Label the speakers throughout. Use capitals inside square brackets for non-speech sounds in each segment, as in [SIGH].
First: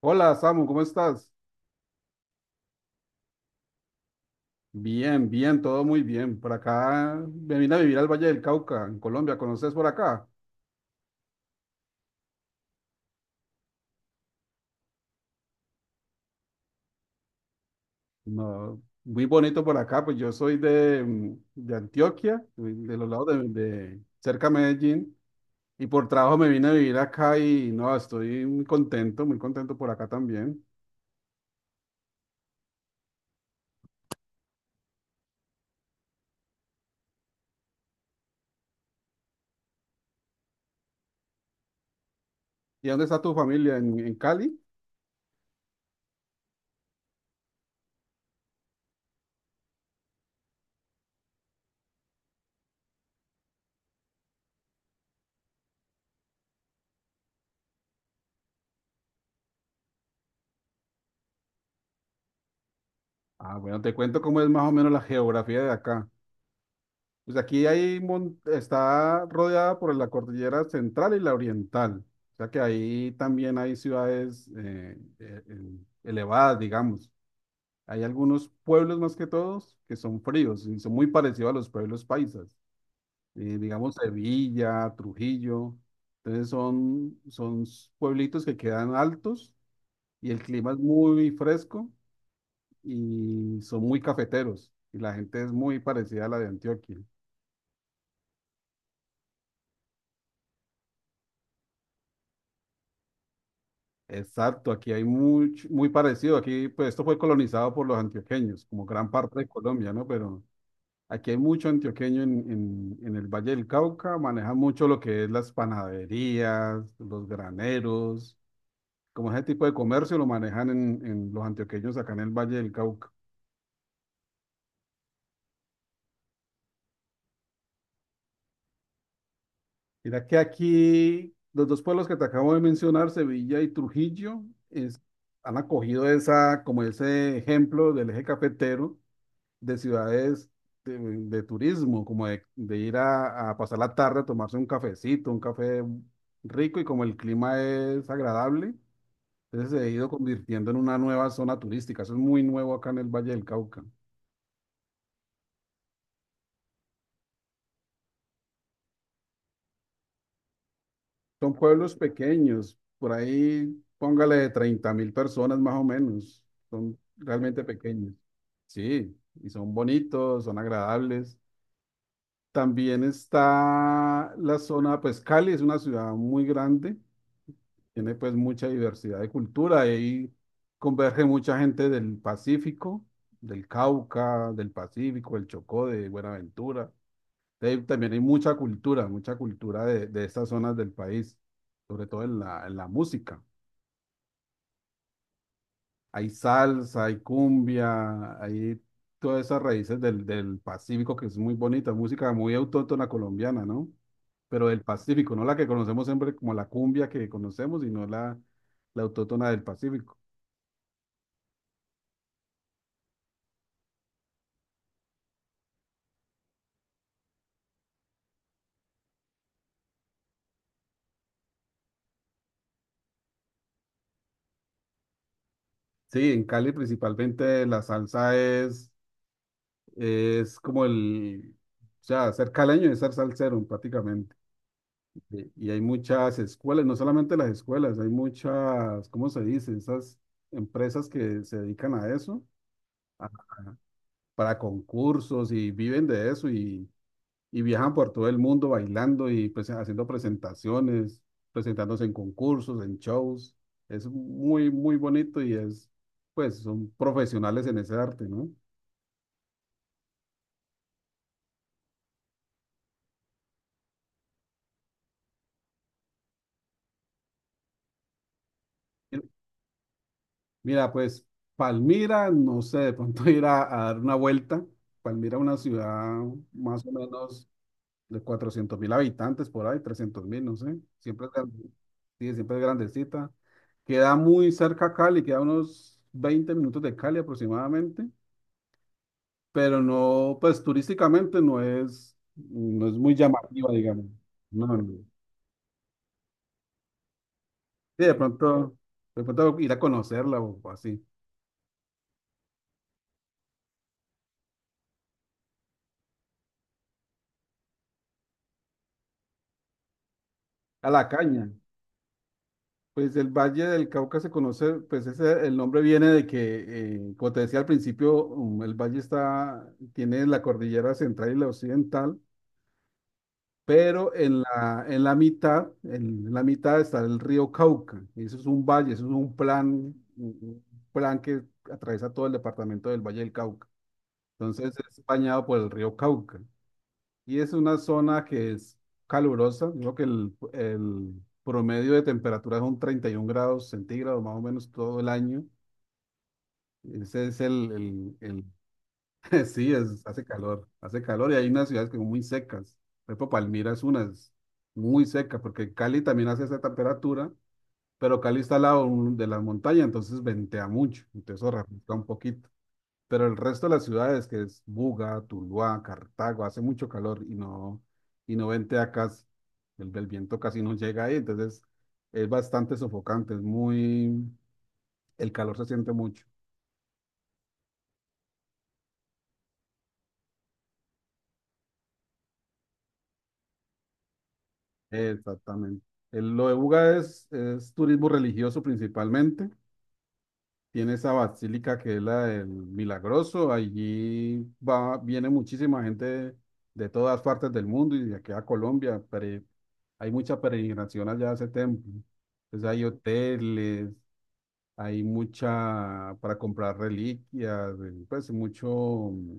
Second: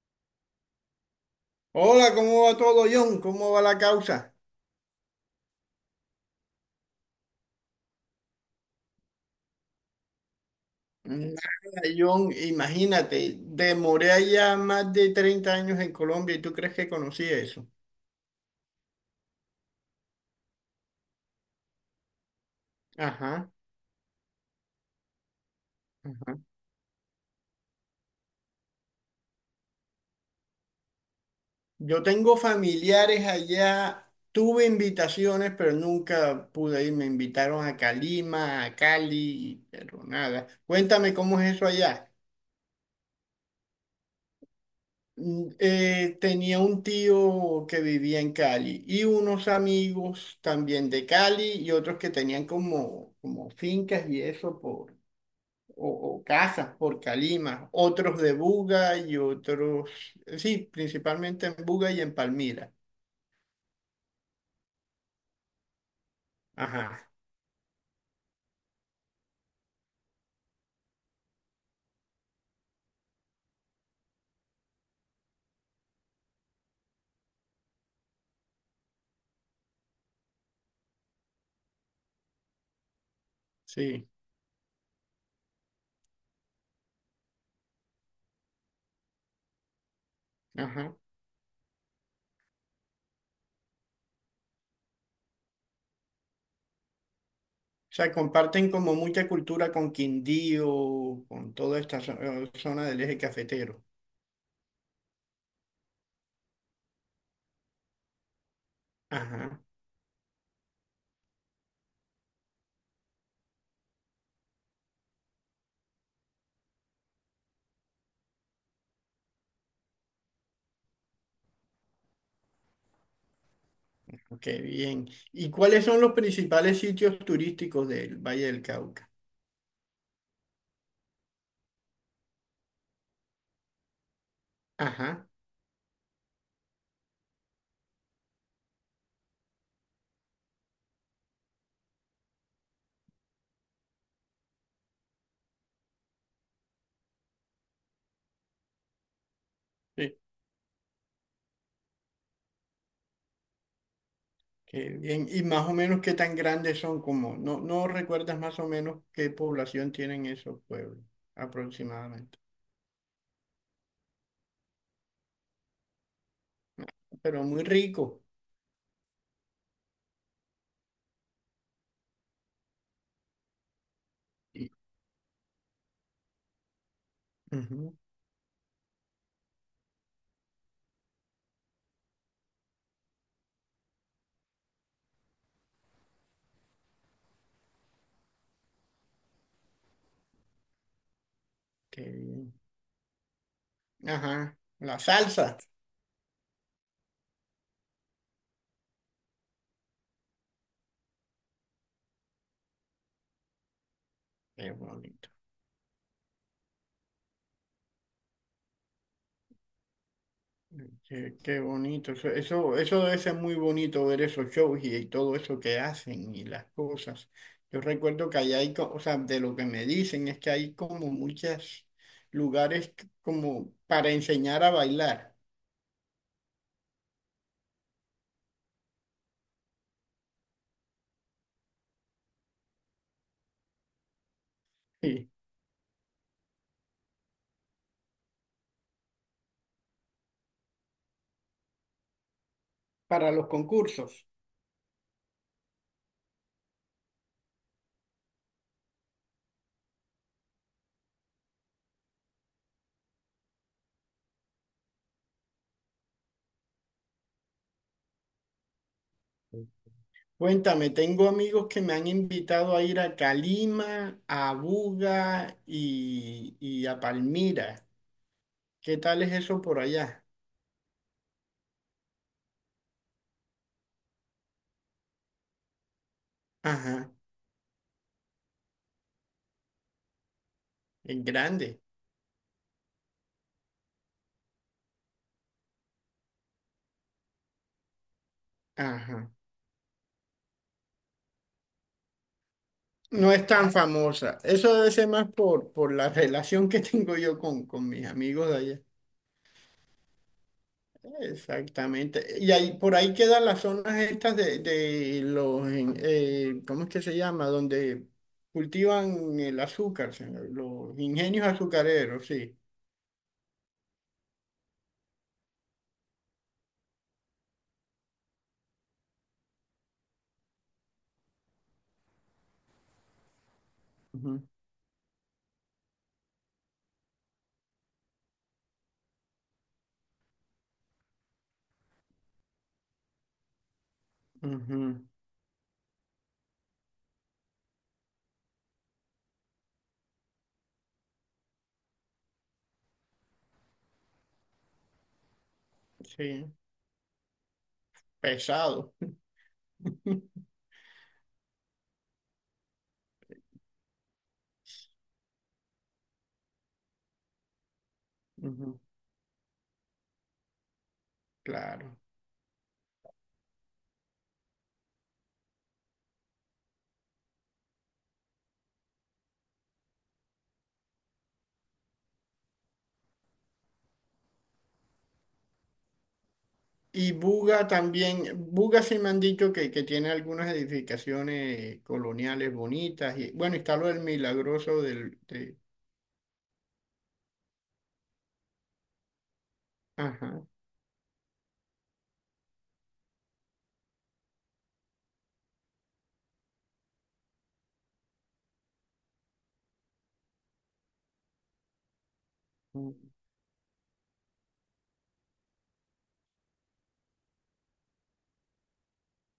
Speaker 1: Hola, Samu, ¿cómo estás?
Speaker 2: Hola, ¿cómo va todo, John? ¿Cómo va la causa?
Speaker 1: Bien, bien, todo muy bien. Por acá me vine a vivir al Valle del Cauca, en Colombia. ¿Conoces por acá?
Speaker 2: Nada, John, imagínate, demoré allá más de 30 años en Colombia y tú crees que conocí eso.
Speaker 1: No, muy bonito por acá, pues yo soy de, de Antioquia, de los lados
Speaker 2: Ajá,
Speaker 1: de cerca a Medellín, y por trabajo
Speaker 2: ajá.
Speaker 1: me vine a vivir acá y no, estoy muy contento por acá también.
Speaker 2: Yo tengo familiares allá, tuve invitaciones, pero nunca pude ir. Me invitaron a Calima, a Cali, pero nada. Cuéntame cómo es eso allá.
Speaker 1: ¿Y dónde está tu familia? ¿En Cali?
Speaker 2: Tenía un tío que vivía en Cali y unos amigos también de Cali y otros que tenían como fincas y eso por, o, o casas por Calima, otros de Buga y otros, sí, principalmente en Buga y en Palmira.
Speaker 1: Ah, bueno, te cuento cómo es más o menos la geografía de acá.
Speaker 2: Ajá,
Speaker 1: Pues aquí hay, está rodeada por la cordillera central y la oriental. O sea que ahí también hay ciudades elevadas, digamos. Hay algunos pueblos más que todos que son fríos y son muy parecidos a los pueblos paisas. Digamos
Speaker 2: sí,
Speaker 1: Sevilla, Trujillo. Entonces son, pueblitos que quedan altos y el clima es
Speaker 2: ajá.
Speaker 1: muy fresco y son muy cafeteros. Y la gente es muy parecida a la de Antioquia.
Speaker 2: O sea, comparten como mucha cultura con Quindío, con toda esta zona del eje cafetero.
Speaker 1: Exacto, aquí hay mucho, muy parecido. Aquí, pues esto fue colonizado por los antioqueños, como gran parte de
Speaker 2: Ajá.
Speaker 1: Colombia, ¿no? Pero aquí hay mucho antioqueño en el Valle del Cauca, manejan mucho lo que es las panaderías, los graneros, como ese tipo de comercio lo manejan en los antioqueños acá en el Valle del Cauca.
Speaker 2: Ok, bien. ¿Y cuáles son los principales sitios turísticos del Valle del Cauca?
Speaker 1: Mira que aquí los dos pueblos que te acabo de mencionar, Sevilla y Trujillo, es-
Speaker 2: Ajá,
Speaker 1: han acogido esa, como ese ejemplo del eje cafetero de ciudades de turismo, como de ir a pasar la tarde a tomarse un cafecito, un café rico y como el clima es agradable, entonces se ha ido
Speaker 2: sí,
Speaker 1: convirtiendo en una nueva zona turística. Eso es muy nuevo acá en el Valle del Cauca.
Speaker 2: qué bien. ¿Y más o menos qué tan grandes son? Como, no recuerdas más o menos qué población tienen esos pueblos
Speaker 1: Son pueblos
Speaker 2: aproximadamente.
Speaker 1: pequeños, por ahí póngale 30.000 personas más o menos. Son
Speaker 2: Pero muy
Speaker 1: realmente pequeños.
Speaker 2: rico.
Speaker 1: Sí, y son bonitos, son agradables. También está la zona, pues Cali es una ciudad muy grande.
Speaker 2: Ujú,
Speaker 1: Tiene pues mucha diversidad de cultura y ahí converge mucha gente del Pacífico, del Cauca, del Pacífico, del Chocó, de Buenaventura. De ahí también hay mucha cultura de estas zonas del país,
Speaker 2: qué
Speaker 1: sobre todo
Speaker 2: bien.
Speaker 1: en la música.
Speaker 2: Ajá, la salsa.
Speaker 1: Hay salsa, hay cumbia, hay todas esas raíces del, del Pacífico que es muy bonita, música muy autóctona colombiana, ¿no? Pero
Speaker 2: Qué
Speaker 1: del
Speaker 2: bonito.
Speaker 1: Pacífico, no la que conocemos siempre como la cumbia que conocemos, sino la, la autóctona del Pacífico.
Speaker 2: Qué bonito, eso debe ser muy bonito ver esos shows y todo eso que hacen y las cosas. Yo recuerdo que allá hay, o sea, de lo que me dicen es que hay como muchos lugares como para enseñar a bailar,
Speaker 1: Sí, en Cali principalmente la salsa es como el, o sea, ser caleño es ser salsero prácticamente.
Speaker 2: sí,
Speaker 1: Y hay muchas escuelas, no solamente las escuelas, hay muchas, ¿cómo se dice? Esas empresas que se dedican a eso, a-
Speaker 2: para los concursos.
Speaker 1: para concursos y viven de eso y viajan por todo el mundo bailando y pues, haciendo presentaciones, presentándose en concursos, en shows. Es muy, muy bonito y es, pues, son profesionales en ese arte, ¿no?
Speaker 2: Cuéntame, tengo amigos que me han invitado a ir a Calima, a Buga y a Palmira. ¿Qué tal es eso por allá?
Speaker 1: Mira, pues Palmira, no sé, de pronto [LAUGHS] ir a dar una vuelta. Palmira, es una ciudad más o
Speaker 2: Ajá,
Speaker 1: menos de 400.000 habitantes, por ahí, 300.000, no sé.
Speaker 2: es
Speaker 1: Siempre es,
Speaker 2: grande.
Speaker 1: sí, siempre es grandecita. Queda muy cerca a Cali, queda unos 20 minutos de Cali aproximadamente,
Speaker 2: Ajá.
Speaker 1: pero no, pues turísticamente no es, no es muy
Speaker 2: No es tan
Speaker 1: llamativa, digamos.
Speaker 2: famosa.
Speaker 1: No,
Speaker 2: Eso debe
Speaker 1: no.
Speaker 2: ser más por la relación que [LAUGHS] tengo yo con
Speaker 1: Sí,
Speaker 2: mis amigos de allá.
Speaker 1: de pronto ir a conocerla o así.
Speaker 2: Exactamente. Y ahí, por ahí quedan las zonas estas ¿cómo es que se llama? Donde cultivan el azúcar,
Speaker 1: A
Speaker 2: los
Speaker 1: la
Speaker 2: ingenios
Speaker 1: caña.
Speaker 2: azucareros, sí.
Speaker 1: Pues el Valle del Cauca se conoce, pues ese, el nombre viene de que, como te decía al principio, el valle está, tiene la cordillera central y la occidental, pero en
Speaker 2: Ujú,
Speaker 1: la, en la mitad, en la mitad está el río Cauca. Y eso es un valle, eso es un plan, un plan que atraviesa todo el departamento del Valle del Cauca. Entonces
Speaker 2: ujú,
Speaker 1: es bañado por el río Cauca. Y es una zona que es calurosa. Digo que el promedio de temperatura son 31 grados centígrados más o menos todo el año.
Speaker 2: sí,
Speaker 1: Ese es el,
Speaker 2: pesado.
Speaker 1: [LAUGHS] sí, es, hace calor y hay unas ciudades que son muy secas. Por ejemplo, Palmira es una, es muy seca, porque Cali también hace esa temperatura, pero Cali está al
Speaker 2: Ujú,
Speaker 1: lado de la montaña, entonces ventea mucho, entonces eso refresca
Speaker 2: claro.
Speaker 1: un poquito. Pero el resto de las ciudades, que es Buga, Tuluá, Cartago, hace mucho calor y no ventea acá, el viento casi no llega ahí, entonces es bastante sofocante, es muy, el calor se siente mucho.
Speaker 2: Y Buga también, Buga sí me han dicho que tiene algunas edificaciones coloniales bonitas. Y, bueno, está lo del milagroso
Speaker 1: Exactamente. Lo de Buga es turismo religioso principalmente.
Speaker 2: ajá,
Speaker 1: Tiene esa basílica que es la del Milagroso. Allí va, viene muchísima gente de todas partes del mundo y de aquí a Colombia. Hay mucha peregrinación allá a ese templo. Pues hay
Speaker 2: mm,
Speaker 1: hoteles, hay mucha para comprar reliquias, pues mucho mm,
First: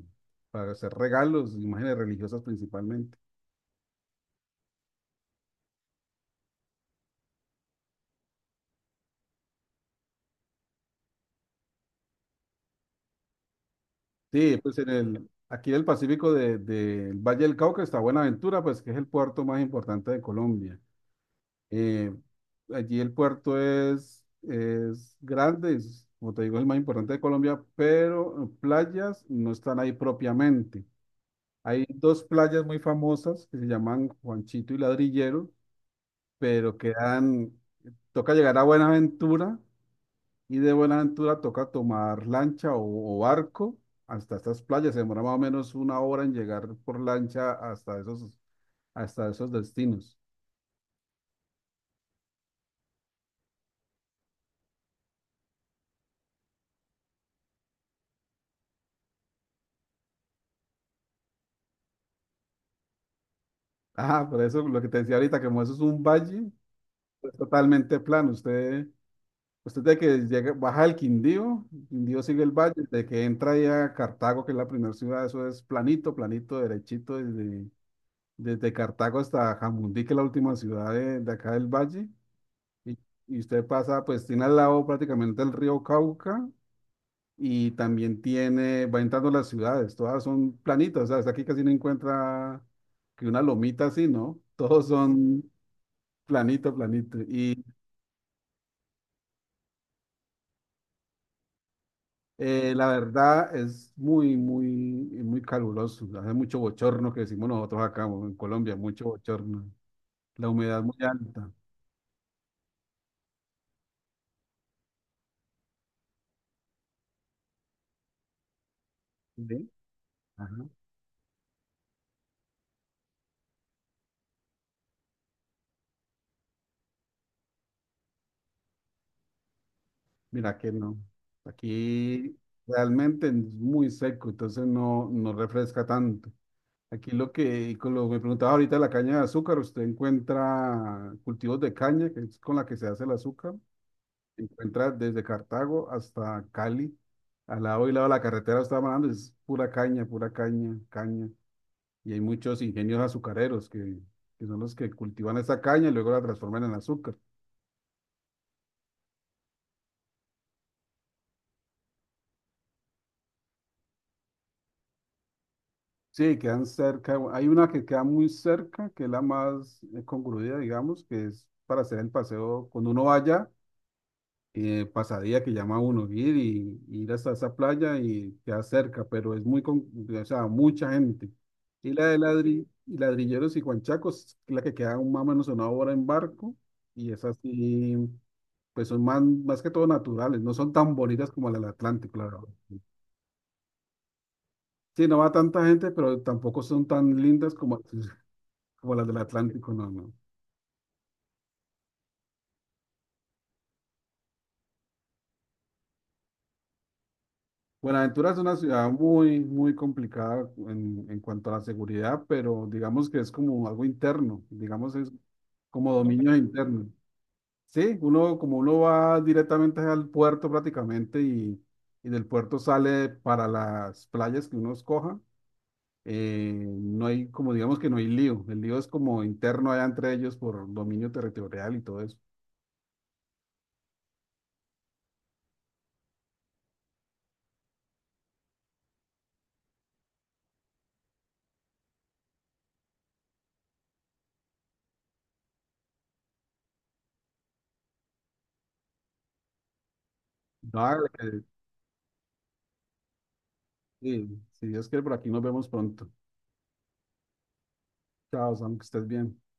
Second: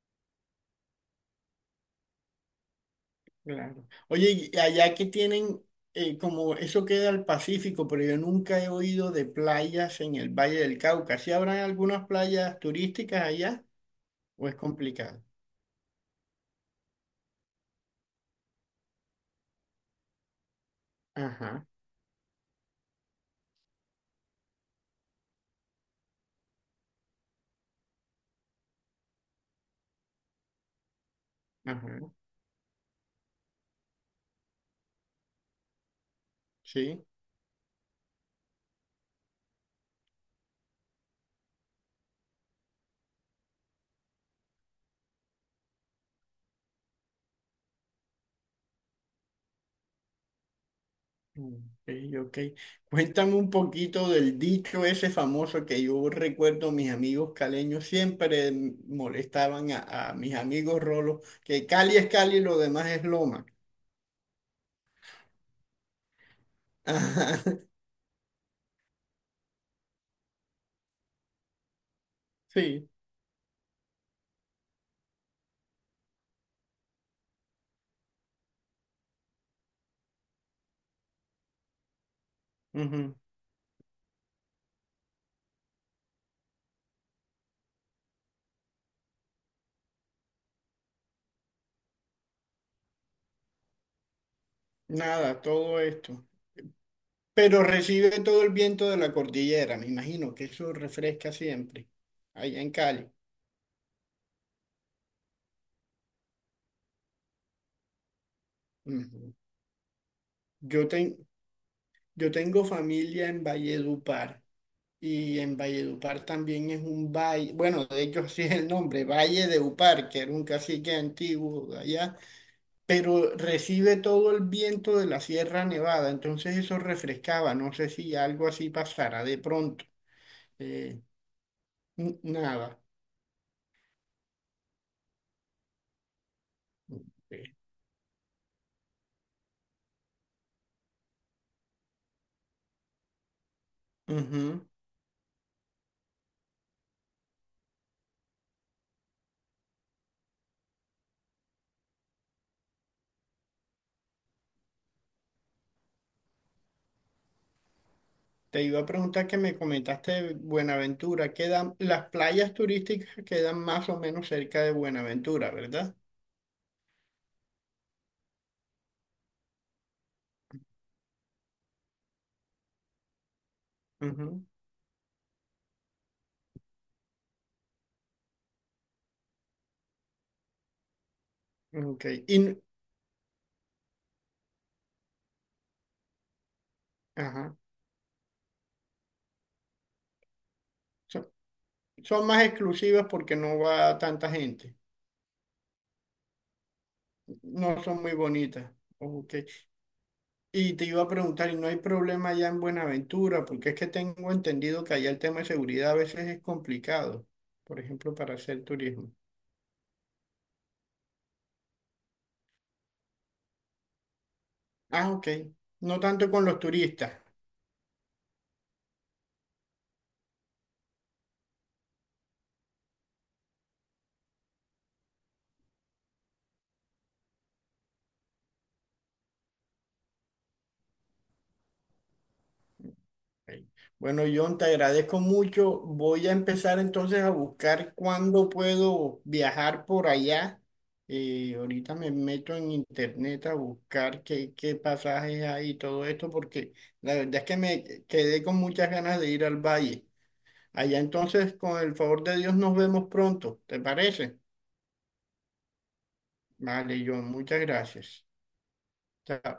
Speaker 1: para hacer regalos, imágenes religiosas principalmente.
Speaker 2: claro. Oye, y allá que tienen, como eso queda al Pacífico, pero yo nunca he oído de playas en el Valle del Cauca. ¿Sí habrán algunas playas turísticas allá o es
Speaker 1: Sí, pues en
Speaker 2: complicado?
Speaker 1: el, aquí en el Pacífico del Valle del Cauca está Buenaventura, pues que es el puerto más importante de Colombia.
Speaker 2: Ajá,
Speaker 1: Eh, Allí el puerto es grande, es, como te digo, es el más importante de Colombia, pero playas no están ahí propiamente. Hay
Speaker 2: ajá,
Speaker 1: dos playas muy famosas que se llaman Juanchito y Ladrillero, pero
Speaker 2: sí.
Speaker 1: quedan, toca llegar a Buenaventura y de Buenaventura toca tomar lancha o barco hasta estas playas. Se demora más o menos una hora en llegar por lancha hasta esos destinos.
Speaker 2: Ok, ok. Cuéntame un poquito del dicho ese famoso que yo recuerdo mis amigos caleños siempre molestaban a mis amigos rolos, que Cali es Cali y lo demás es loma.
Speaker 1: Ah, por eso lo que te decía ahorita, que como eso es un valle,
Speaker 2: [LAUGHS]
Speaker 1: es
Speaker 2: Ajá,
Speaker 1: totalmente plano. Usted de que llega, baja el Quindío, Quindío sigue el valle,
Speaker 2: sí,
Speaker 1: de que entra ya a Cartago, que es la primera ciudad, eso es planito, planito, derechito, desde Cartago hasta Jamundí, que es la última ciudad de acá del valle. Y,
Speaker 2: ujú.
Speaker 1: y usted pasa, pues tiene al lado prácticamente el río Cauca y también tiene, va entrando las ciudades, todas son planitas, o sea, hasta aquí casi no encuentra que una lomita así, ¿no? Todos
Speaker 2: Nada,
Speaker 1: son
Speaker 2: todo esto.
Speaker 1: planito, planito.
Speaker 2: Pero recibe todo el viento de la cordillera, me imagino que eso refresca siempre, allá en
Speaker 1: La
Speaker 2: Cali.
Speaker 1: verdad es muy, muy, muy caluroso. Hace mucho bochorno que decimos nosotros acá en Colombia, mucho
Speaker 2: Ujú.
Speaker 1: bochorno. La humedad
Speaker 2: Yo,
Speaker 1: muy
Speaker 2: ten-
Speaker 1: alta.
Speaker 2: yo tengo familia en Valledupar. Y en Valledupar también es un valle, bueno, de hecho [LAUGHS] sí es el nombre, Valle de
Speaker 1: ¿Sí?
Speaker 2: Upar, que era un
Speaker 1: Ajá.
Speaker 2: cacique antiguo de allá, pero recibe todo el viento de la Sierra Nevada, entonces eso refrescaba, no sé si algo así pasara de pronto.
Speaker 1: Mira que no.
Speaker 2: Eh,
Speaker 1: Aquí
Speaker 2: nada.
Speaker 1: realmente es muy seco, entonces no, no refresca tanto. Aquí lo
Speaker 2: Eh,
Speaker 1: que, con lo que me preguntaba ahorita, la caña de azúcar, usted encuentra cultivos de caña, que es con la que se hace el azúcar. Se
Speaker 2: ujú.
Speaker 1: encuentra desde Cartago hasta Cali, al lado y lado de la carretera, estaba hablando, es pura caña, caña. Y hay muchos ingenios azucareros que son los que cultivan esa caña y luego la transforman en azúcar.
Speaker 2: Te iba a preguntar que me comentaste de Buenaventura, quedan, las playas turísticas quedan más o menos cerca de Buenaventura, ¿verdad?
Speaker 1: Sí, quedan cerca, hay una que queda muy cerca, que es la más congruida, digamos, que es para hacer el paseo. Cuando uno vaya
Speaker 2: Ujú,
Speaker 1: pasadía que llama a uno ir y ir hasta esa playa y queda cerca, pero es muy, con, o sea, mucha gente. Y
Speaker 2: ok.
Speaker 1: la de
Speaker 2: Y, n-
Speaker 1: y Ladrilleros y Juanchacos, que es la que queda un más o menos una hora en barco, y esas
Speaker 2: ajá.
Speaker 1: sí, pues son más, más que todo naturales, no son tan bonitas
Speaker 2: So,
Speaker 1: como la del Atlántico,
Speaker 2: son más
Speaker 1: claro.
Speaker 2: exclusivas porque no va tanta gente.
Speaker 1: Sí, no va tanta gente, pero tampoco son tan lindas como,
Speaker 2: No son muy
Speaker 1: [LAUGHS]
Speaker 2: bonitas.
Speaker 1: como las del
Speaker 2: Ok.
Speaker 1: Atlántico, no, no.
Speaker 2: Y te iba a preguntar, ¿y no hay problema allá en Buenaventura? Porque es que tengo entendido que allá el tema de seguridad a veces es complicado. Por ejemplo,
Speaker 1: Buenaventura
Speaker 2: para
Speaker 1: es una
Speaker 2: hacer
Speaker 1: ciudad
Speaker 2: turismo.
Speaker 1: muy, muy complicada en cuanto a la seguridad, pero digamos que es como algo interno, digamos es
Speaker 2: Ah, ok.
Speaker 1: como
Speaker 2: No tanto
Speaker 1: dominio
Speaker 2: con los
Speaker 1: interno.
Speaker 2: turistas.
Speaker 1: Sí, uno como uno va directamente al puerto prácticamente y del puerto sale para las playas que uno escoja, no hay como digamos que no hay lío, el lío es como interno allá entre ellos por dominio territorial y todo eso.
Speaker 2: Ok. Bueno, John, te agradezco mucho. Voy a empezar entonces a buscar cuándo puedo viajar por allá. Ahorita me meto en internet a buscar qué pasajes hay y todo esto, porque la verdad es que me quedé con muchas ganas de ir al valle. Allá
Speaker 1: Dale,
Speaker 2: entonces, con el favor de Dios, nos vemos pronto. ¿Te
Speaker 1: sí,
Speaker 2: parece?
Speaker 1: si Dios quiere, por aquí nos vemos pronto.
Speaker 2: Vale, John, muchas gracias.
Speaker 1: Chao, Sam, que estés bien.
Speaker 2: Chao.